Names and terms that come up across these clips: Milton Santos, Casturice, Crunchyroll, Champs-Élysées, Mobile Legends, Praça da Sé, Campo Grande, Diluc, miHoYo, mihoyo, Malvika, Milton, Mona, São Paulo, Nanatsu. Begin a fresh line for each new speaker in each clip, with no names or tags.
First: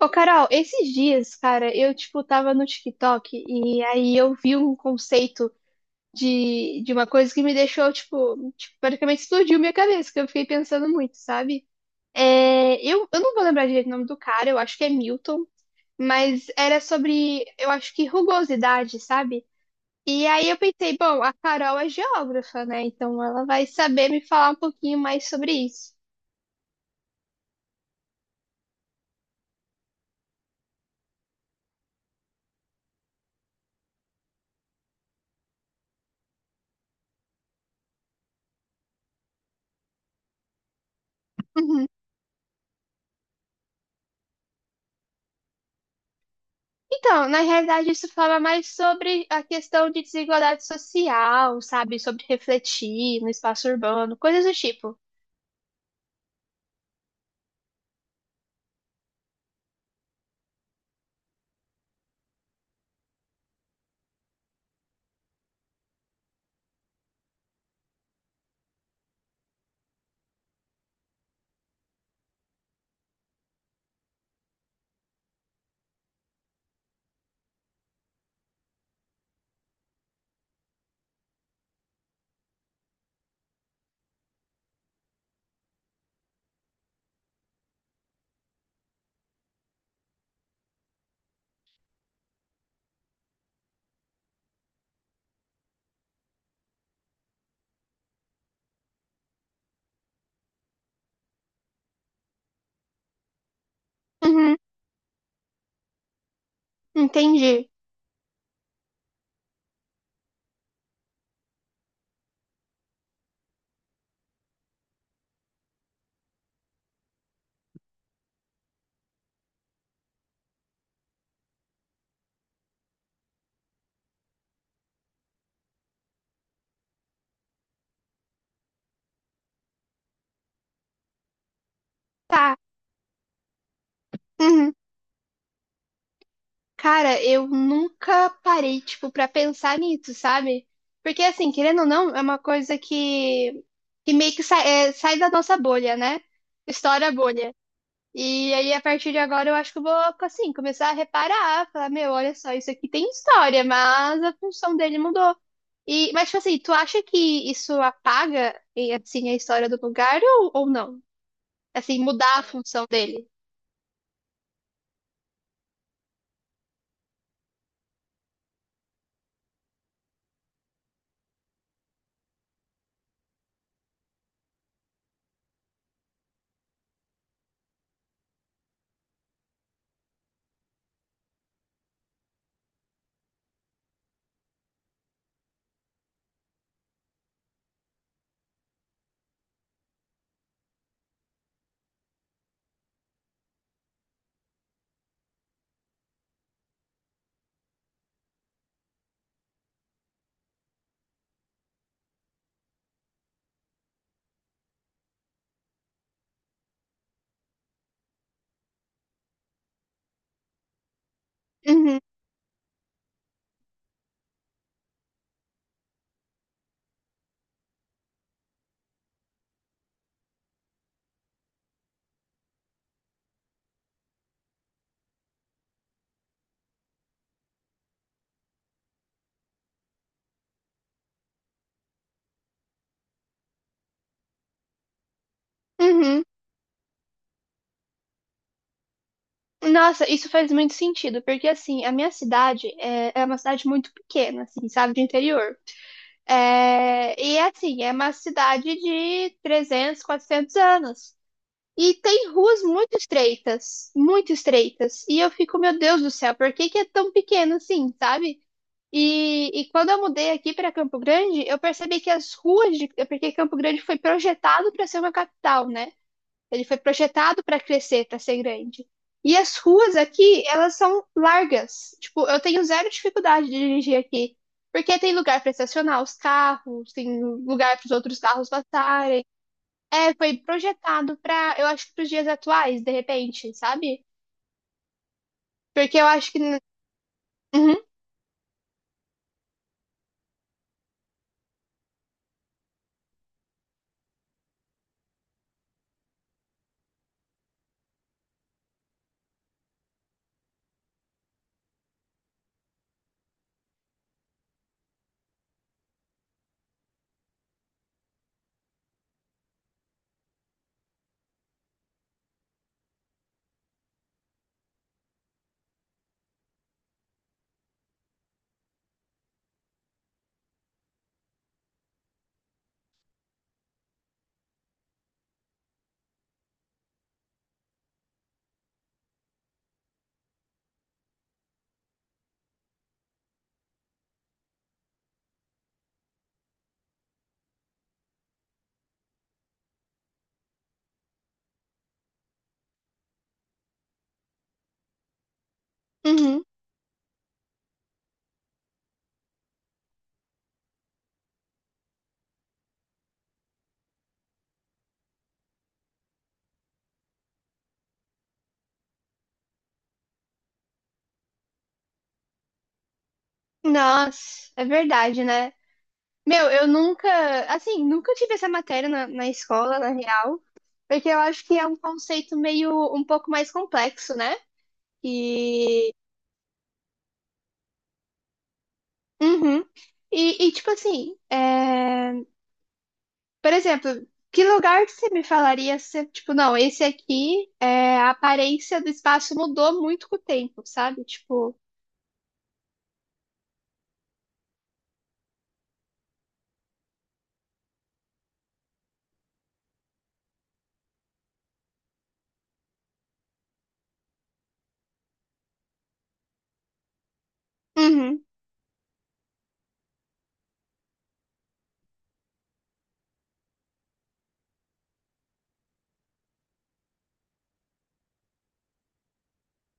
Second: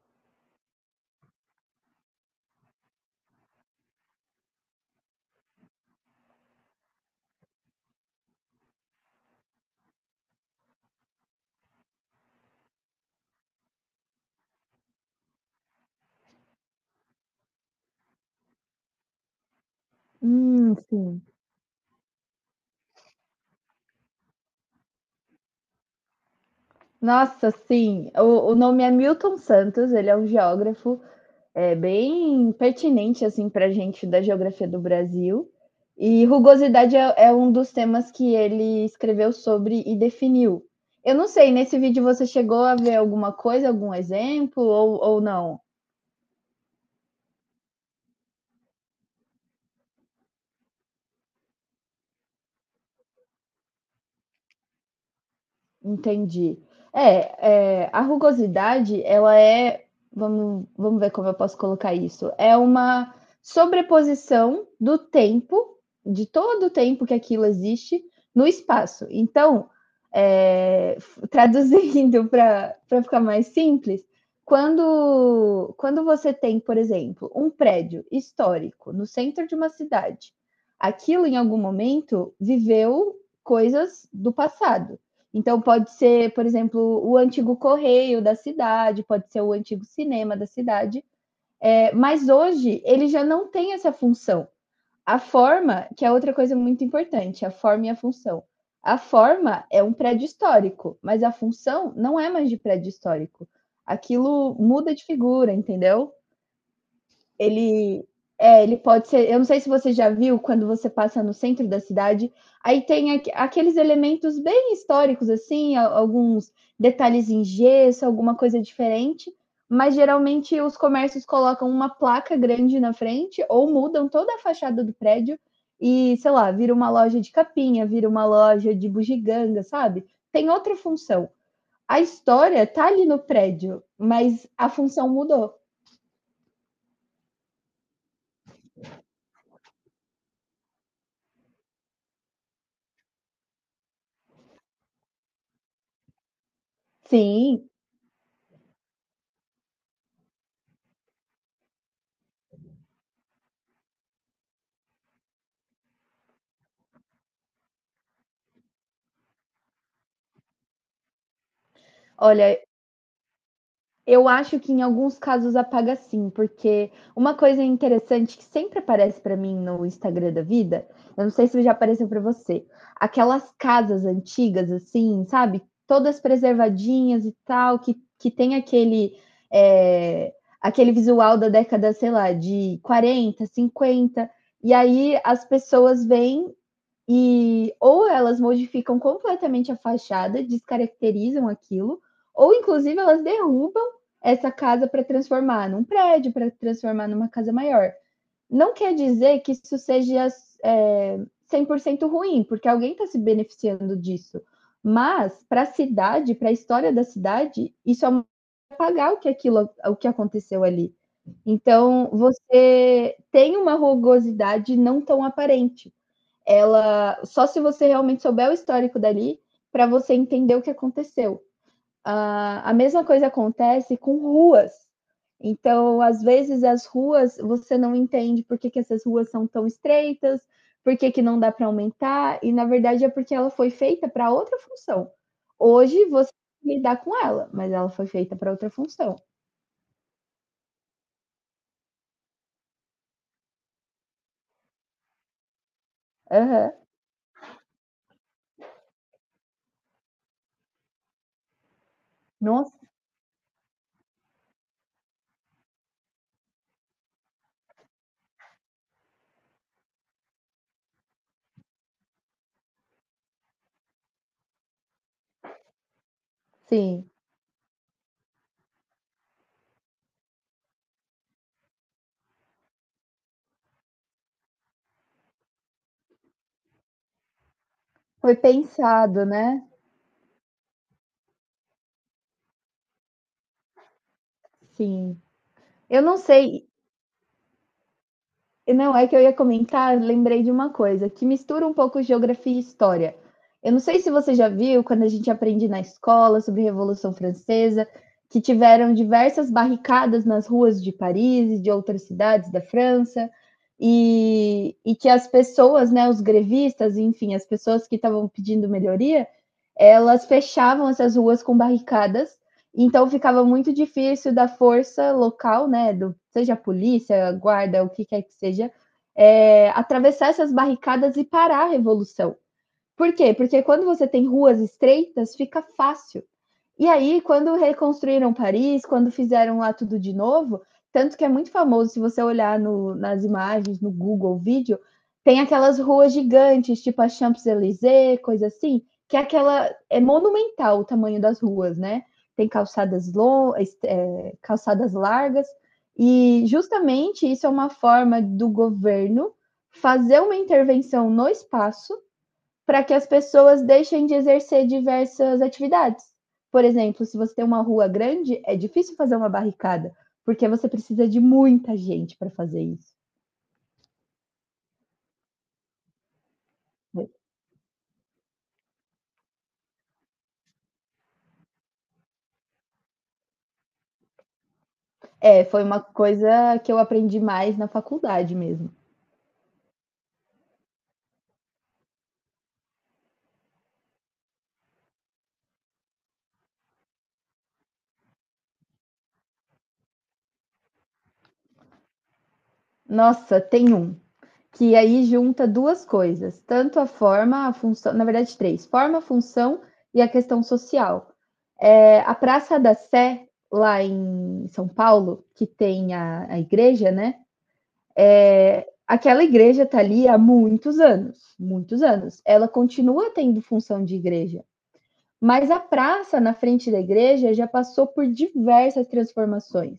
Ô, Carol, esses dias, cara, eu, tipo, tava no TikTok e aí eu vi um conceito de uma coisa que me deixou, tipo, praticamente explodiu minha cabeça, que eu fiquei pensando muito, sabe? Eu não vou lembrar direito o nome do cara, eu acho que é Milton, mas era sobre, eu acho que rugosidade, sabe? E aí eu
Hum,
pensei,
sim.
bom, a Carol é geógrafa, né? Então ela vai saber me falar um pouquinho mais sobre isso.
Nossa, sim. O nome é Milton Santos, ele é um geógrafo, é bem pertinente assim para a gente da geografia do Brasil. E rugosidade é um dos temas que ele escreveu sobre e definiu. Eu não sei, nesse vídeo você chegou a ver alguma coisa, algum exemplo ou não?
Então, na realidade, isso fala mais sobre a questão de desigualdade social, sabe? Sobre refletir no espaço urbano, coisas do tipo.
Entendi. É, a rugosidade, ela vamos ver como eu posso colocar isso, é uma sobreposição do tempo, de todo o tempo que aquilo existe, no espaço. Então, é, traduzindo para ficar mais simples, quando você tem, por exemplo, um prédio histórico no centro de uma cidade, aquilo em algum momento viveu coisas do passado. Então, pode ser, por exemplo, o antigo correio da cidade, pode ser o antigo cinema da cidade. É, mas hoje ele já não tem essa função. A forma, que é outra coisa muito importante, a forma e a função. A forma é um prédio histórico, mas a função não é mais de prédio histórico. Aquilo
Uhum,
muda de figura, entendeu?
entendi.
Ele Ele pode ser. Eu não sei se você já viu quando você passa no centro da cidade, aí tem aqueles elementos bem históricos, assim, alguns detalhes em gesso, alguma coisa diferente, mas geralmente os comércios colocam uma placa grande na frente ou mudam toda a fachada do prédio e, sei lá, vira uma loja de capinha, vira uma loja de bugiganga, sabe? Tem outra função. A
Tá.
história tá ali no prédio, mas a
Uhum.
função mudou.
Cara, eu nunca parei, tipo, pra pensar nisso, sabe? Porque, assim, querendo ou não, é uma coisa que meio que sai, sai da nossa bolha, né? Estoura a bolha.
Sim.
E aí, a partir de agora, eu acho que eu vou, assim, começar a reparar, falar, meu, olha só, isso aqui tem história, mas a função dele mudou. E, mas, tipo assim, tu acha que isso apaga, e, assim, a história do lugar ou não? Assim, mudar a
Olha,
função dele?
eu acho que em alguns casos apaga sim, porque uma coisa interessante que sempre aparece para mim no Instagram da vida, eu não sei se já apareceu para você, aquelas casas antigas assim, sabe? Todas preservadinhas e tal, que tem é, aquele visual da década, sei lá, de 40, 50, e aí as pessoas vêm e ou elas modificam completamente a fachada, descaracterizam aquilo, ou inclusive elas derrubam essa casa para transformar num prédio, para transformar numa casa maior. Não quer dizer que isso seja é, 100% ruim, porque alguém está se beneficiando disso. Mas para a cidade, para a história da cidade, isso é uma pagar o que aquilo, o que aconteceu ali.
Uhum,
Então, você tem uma rugosidade não tão aparente, ela só se você realmente souber o histórico dali para você entender o que aconteceu. A mesma coisa acontece com ruas. Então, às vezes as ruas você não entende que essas ruas são tão estreitas, que não dá para aumentar, e na verdade é porque ela foi feita para outra função. Hoje
uhum.
você tem que lidar com ela, mas ela foi feita para outra função.
Nossa, isso faz muito sentido, porque, assim, a minha cidade é uma cidade muito pequena, assim, sabe, de interior.
Uhum.
É, e, assim, é uma cidade de 300, 400 anos. E tem ruas
Nossa,
muito estreitas, muito estreitas. E eu fico, meu Deus do céu, por que que é tão pequeno assim, sabe? E quando eu mudei aqui para Campo Grande, eu percebi que as ruas de, é porque Campo Grande foi projetado para ser uma capital, né? Ele foi
sim.
projetado para crescer, para ser grande. E as ruas aqui, elas são largas. Tipo, eu tenho zero dificuldade de dirigir aqui, porque tem lugar para estacionar os carros, tem lugar para os outros
Foi
carros
pensado,
passarem.
né?
É, foi projetado pra, eu acho, que pros dias atuais, de repente, sabe?
Sim.
Porque
Eu
eu
não
acho que.
sei,
Uhum,
Não, é que eu ia comentar, lembrei de uma coisa, que mistura um pouco geografia e história. Eu não sei se você já viu, quando a gente aprende na escola sobre a Revolução Francesa, que tiveram diversas barricadas nas ruas de Paris e de outras cidades da França, e que as pessoas, né, os grevistas, enfim, as pessoas que estavam pedindo melhoria, elas fechavam essas ruas com barricadas, então ficava muito difícil da força local, né, do, seja a polícia, guarda, o que quer que seja, atravessar essas barricadas e parar a revolução. Por quê? Porque quando você tem ruas estreitas, fica fácil. E aí, quando reconstruíram Paris, quando fizeram lá tudo de novo, tanto que é muito famoso, se você olhar nas imagens, no Google Vídeo, tem aquelas ruas gigantes, tipo a Champs-Élysées, coisa assim, que é aquela. É monumental o tamanho das ruas, né? Tem calçadas largas. E
uhum.
justamente isso é uma forma do governo fazer uma intervenção no espaço para que as pessoas deixem de exercer diversas atividades. Por exemplo, se você tem uma rua grande, é difícil fazer uma barricada, porque você precisa de muita gente para fazer isso.
Nossa, é verdade, né? Meu, eu nunca, assim, nunca tive essa matéria na escola, na real, porque eu acho que é um conceito meio, um pouco mais complexo, né?
É, foi uma
E.
coisa que eu aprendi mais na faculdade mesmo.
Uhum. Tipo assim, é, por exemplo, que lugar que você me falaria se, tipo, não, esse aqui, é, a aparência do espaço mudou muito com o tempo, sabe? Tipo.
Nossa, tem um que aí junta duas coisas, tanto a forma, a função, na verdade três, forma, função e a questão social. É, a Praça da Sé, lá em São Paulo, que tem a igreja, né?
Uhum.
É, aquela igreja está ali há muitos anos, muitos anos. Ela continua tendo função de igreja, mas a praça na frente da igreja já passou por diversas transformações.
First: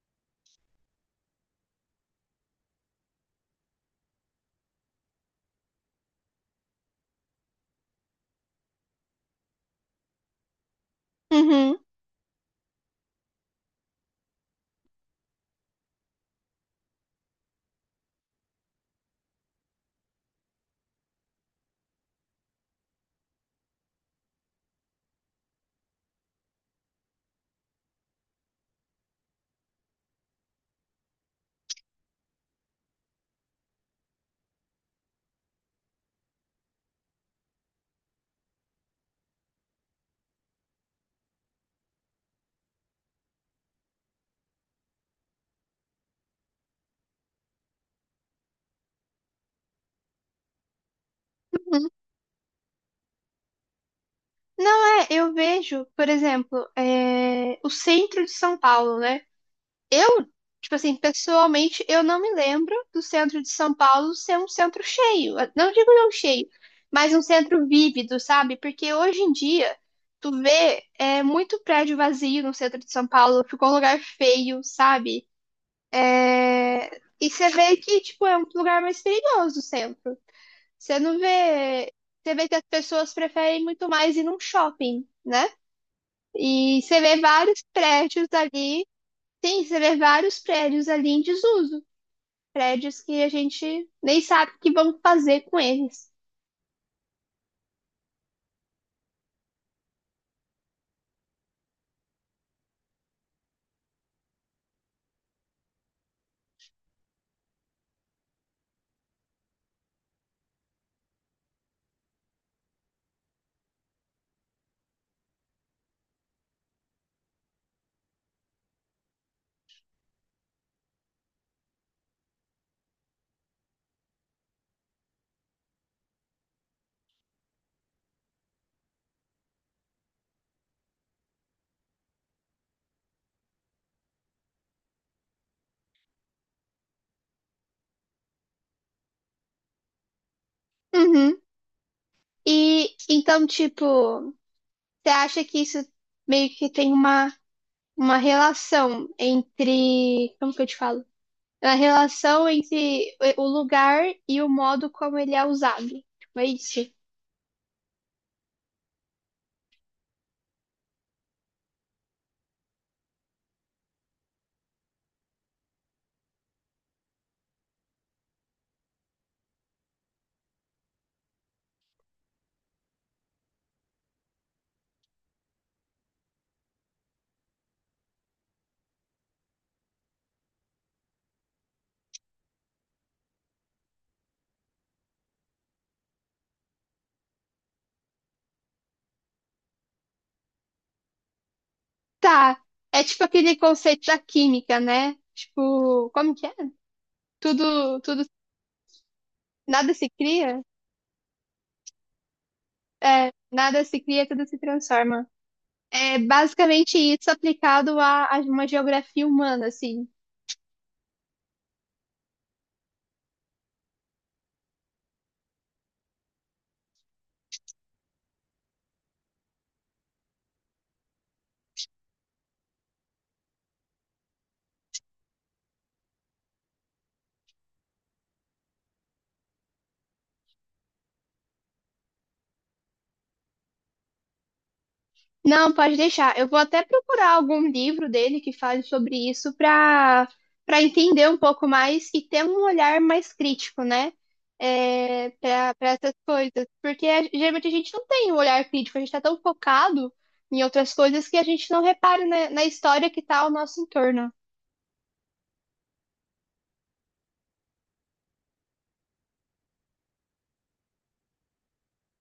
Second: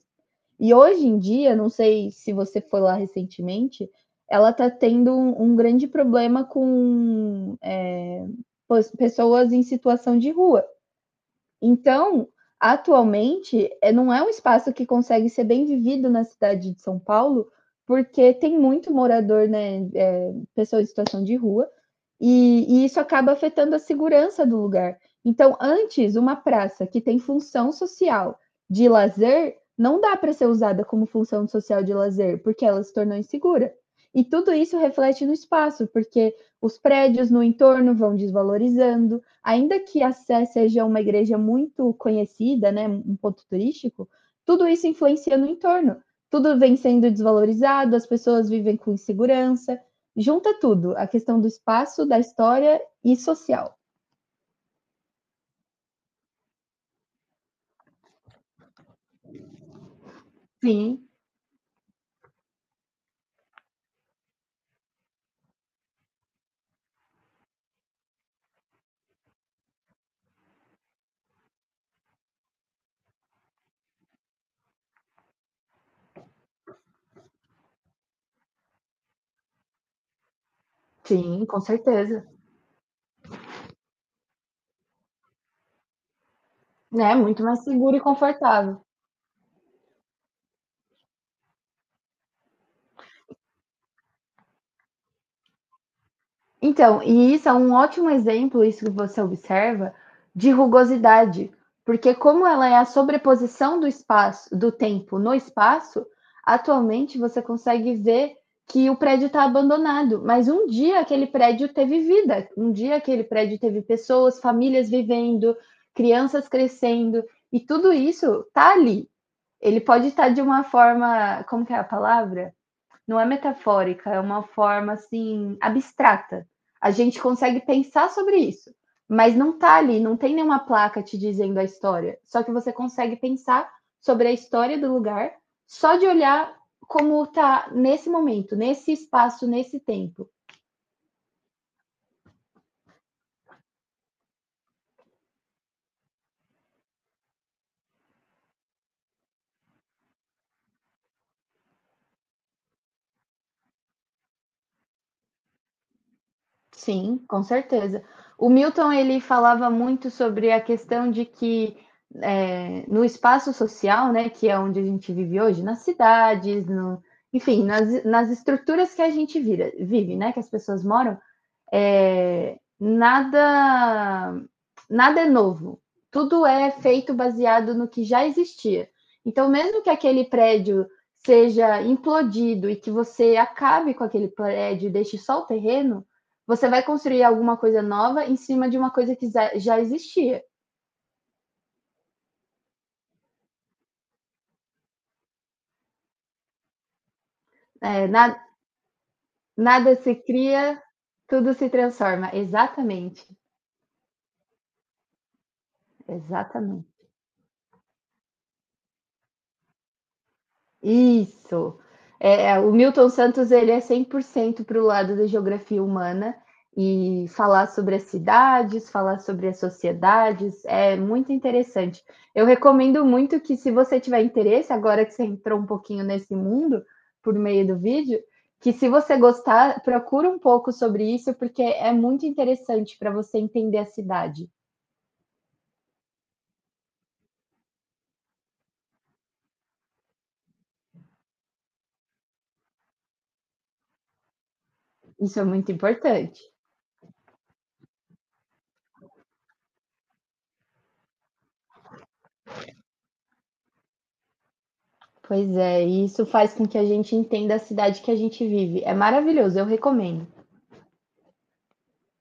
E hoje em dia, não sei se você foi lá recentemente, ela está tendo um grande problema com pessoas em situação de rua.
Uhum.
Então, atualmente, não é um espaço que consegue ser bem vivido na cidade de São Paulo, porque tem muito morador, né, pessoa em situação de rua, e isso acaba afetando a segurança do lugar. Então, antes, uma praça que tem função social de lazer, não dá para ser usada como função social de lazer, porque ela se tornou insegura. E tudo isso reflete no espaço, porque os prédios no entorno vão desvalorizando, ainda que a Sé seja uma igreja muito conhecida, né, um ponto turístico, tudo isso influencia no entorno. Tudo vem sendo desvalorizado, as pessoas vivem com insegurança, junta tudo, a questão do espaço, da história e social.
Não é, eu vejo, por exemplo, é, o centro de São Paulo, né? Eu, tipo assim,
Sim,
pessoalmente, eu não me lembro do centro de São Paulo ser um centro cheio. Não digo não cheio, mas um centro vívido, sabe? Porque hoje em dia, tu vê é, muito prédio vazio no centro de São Paulo, ficou um lugar feio, sabe? É, e você vê que, tipo, é um lugar mais perigoso o centro. Você não
sim, com
vê.
certeza.
Você vê que as pessoas preferem muito mais ir num shopping, né? E
É,
você
né?
vê
Muito mais
vários
seguro e
prédios
confortável.
ali. Sim, você vê vários prédios ali em desuso. Prédios que a gente nem sabe o que vão fazer com eles.
Então, e isso é um ótimo exemplo, isso que você observa, de rugosidade, porque como ela é a sobreposição do espaço, do tempo no espaço, atualmente você consegue ver que o prédio está abandonado, mas um dia aquele prédio teve vida, um dia aquele prédio teve pessoas, famílias vivendo, crianças crescendo, e tudo isso está ali. Ele pode estar tá de uma forma, como que é a palavra? Não é metafórica, é uma forma assim abstrata. A gente consegue pensar sobre isso, mas não tá ali, não tem nenhuma placa te dizendo a história. Só que você consegue pensar sobre a história do lugar só de olhar como tá nesse momento, nesse espaço, nesse tempo.
Uhum. E então, tipo, você acha que isso meio que tem uma relação entre. Como que eu te falo? Uma relação entre o lugar e o modo como ele é usado. Tipo, é isso?
Sim, com certeza. O Milton ele falava muito sobre a questão de que no espaço social, né, que é onde a gente vive hoje, nas cidades, no, enfim, nas estruturas que a gente vive, né, que as pessoas moram, é, nada, nada é novo. Tudo é feito baseado no que já existia. Então, mesmo que aquele prédio seja implodido e que você acabe com aquele prédio e deixe só o terreno, você vai construir alguma coisa nova em cima de uma coisa que já existia.
Tá. É tipo aquele conceito da química, né? Tipo, como que é? Tudo,
É,
tudo
nada,
nada
nada
se
se
cria?
cria, tudo se transforma. Exatamente.
É, nada se cria, tudo se transforma. É
Exatamente.
basicamente isso aplicado a uma geografia humana, assim.
Isso. O Milton Santos ele é 100% para o lado da geografia humana e falar sobre as cidades, falar sobre as sociedades, é muito interessante. Eu recomendo muito que se você tiver interesse, agora que você entrou um pouquinho nesse mundo por meio do vídeo, que se você gostar, procura um pouco sobre isso, porque é muito interessante para você entender a cidade.
Não, pode deixar. Eu vou até procurar algum livro dele que fale sobre isso para para entender um pouco mais e ter um olhar mais crítico, né? É,
Isso é muito
para para essas
importante.
coisas. Porque a- geralmente a gente não tem um olhar crítico, a gente está tão focado em outras coisas que a gente não repara na história que está ao nosso entorno.
Pois é, e isso faz com que a gente entenda a cidade que a gente vive. É maravilhoso, eu recomendo.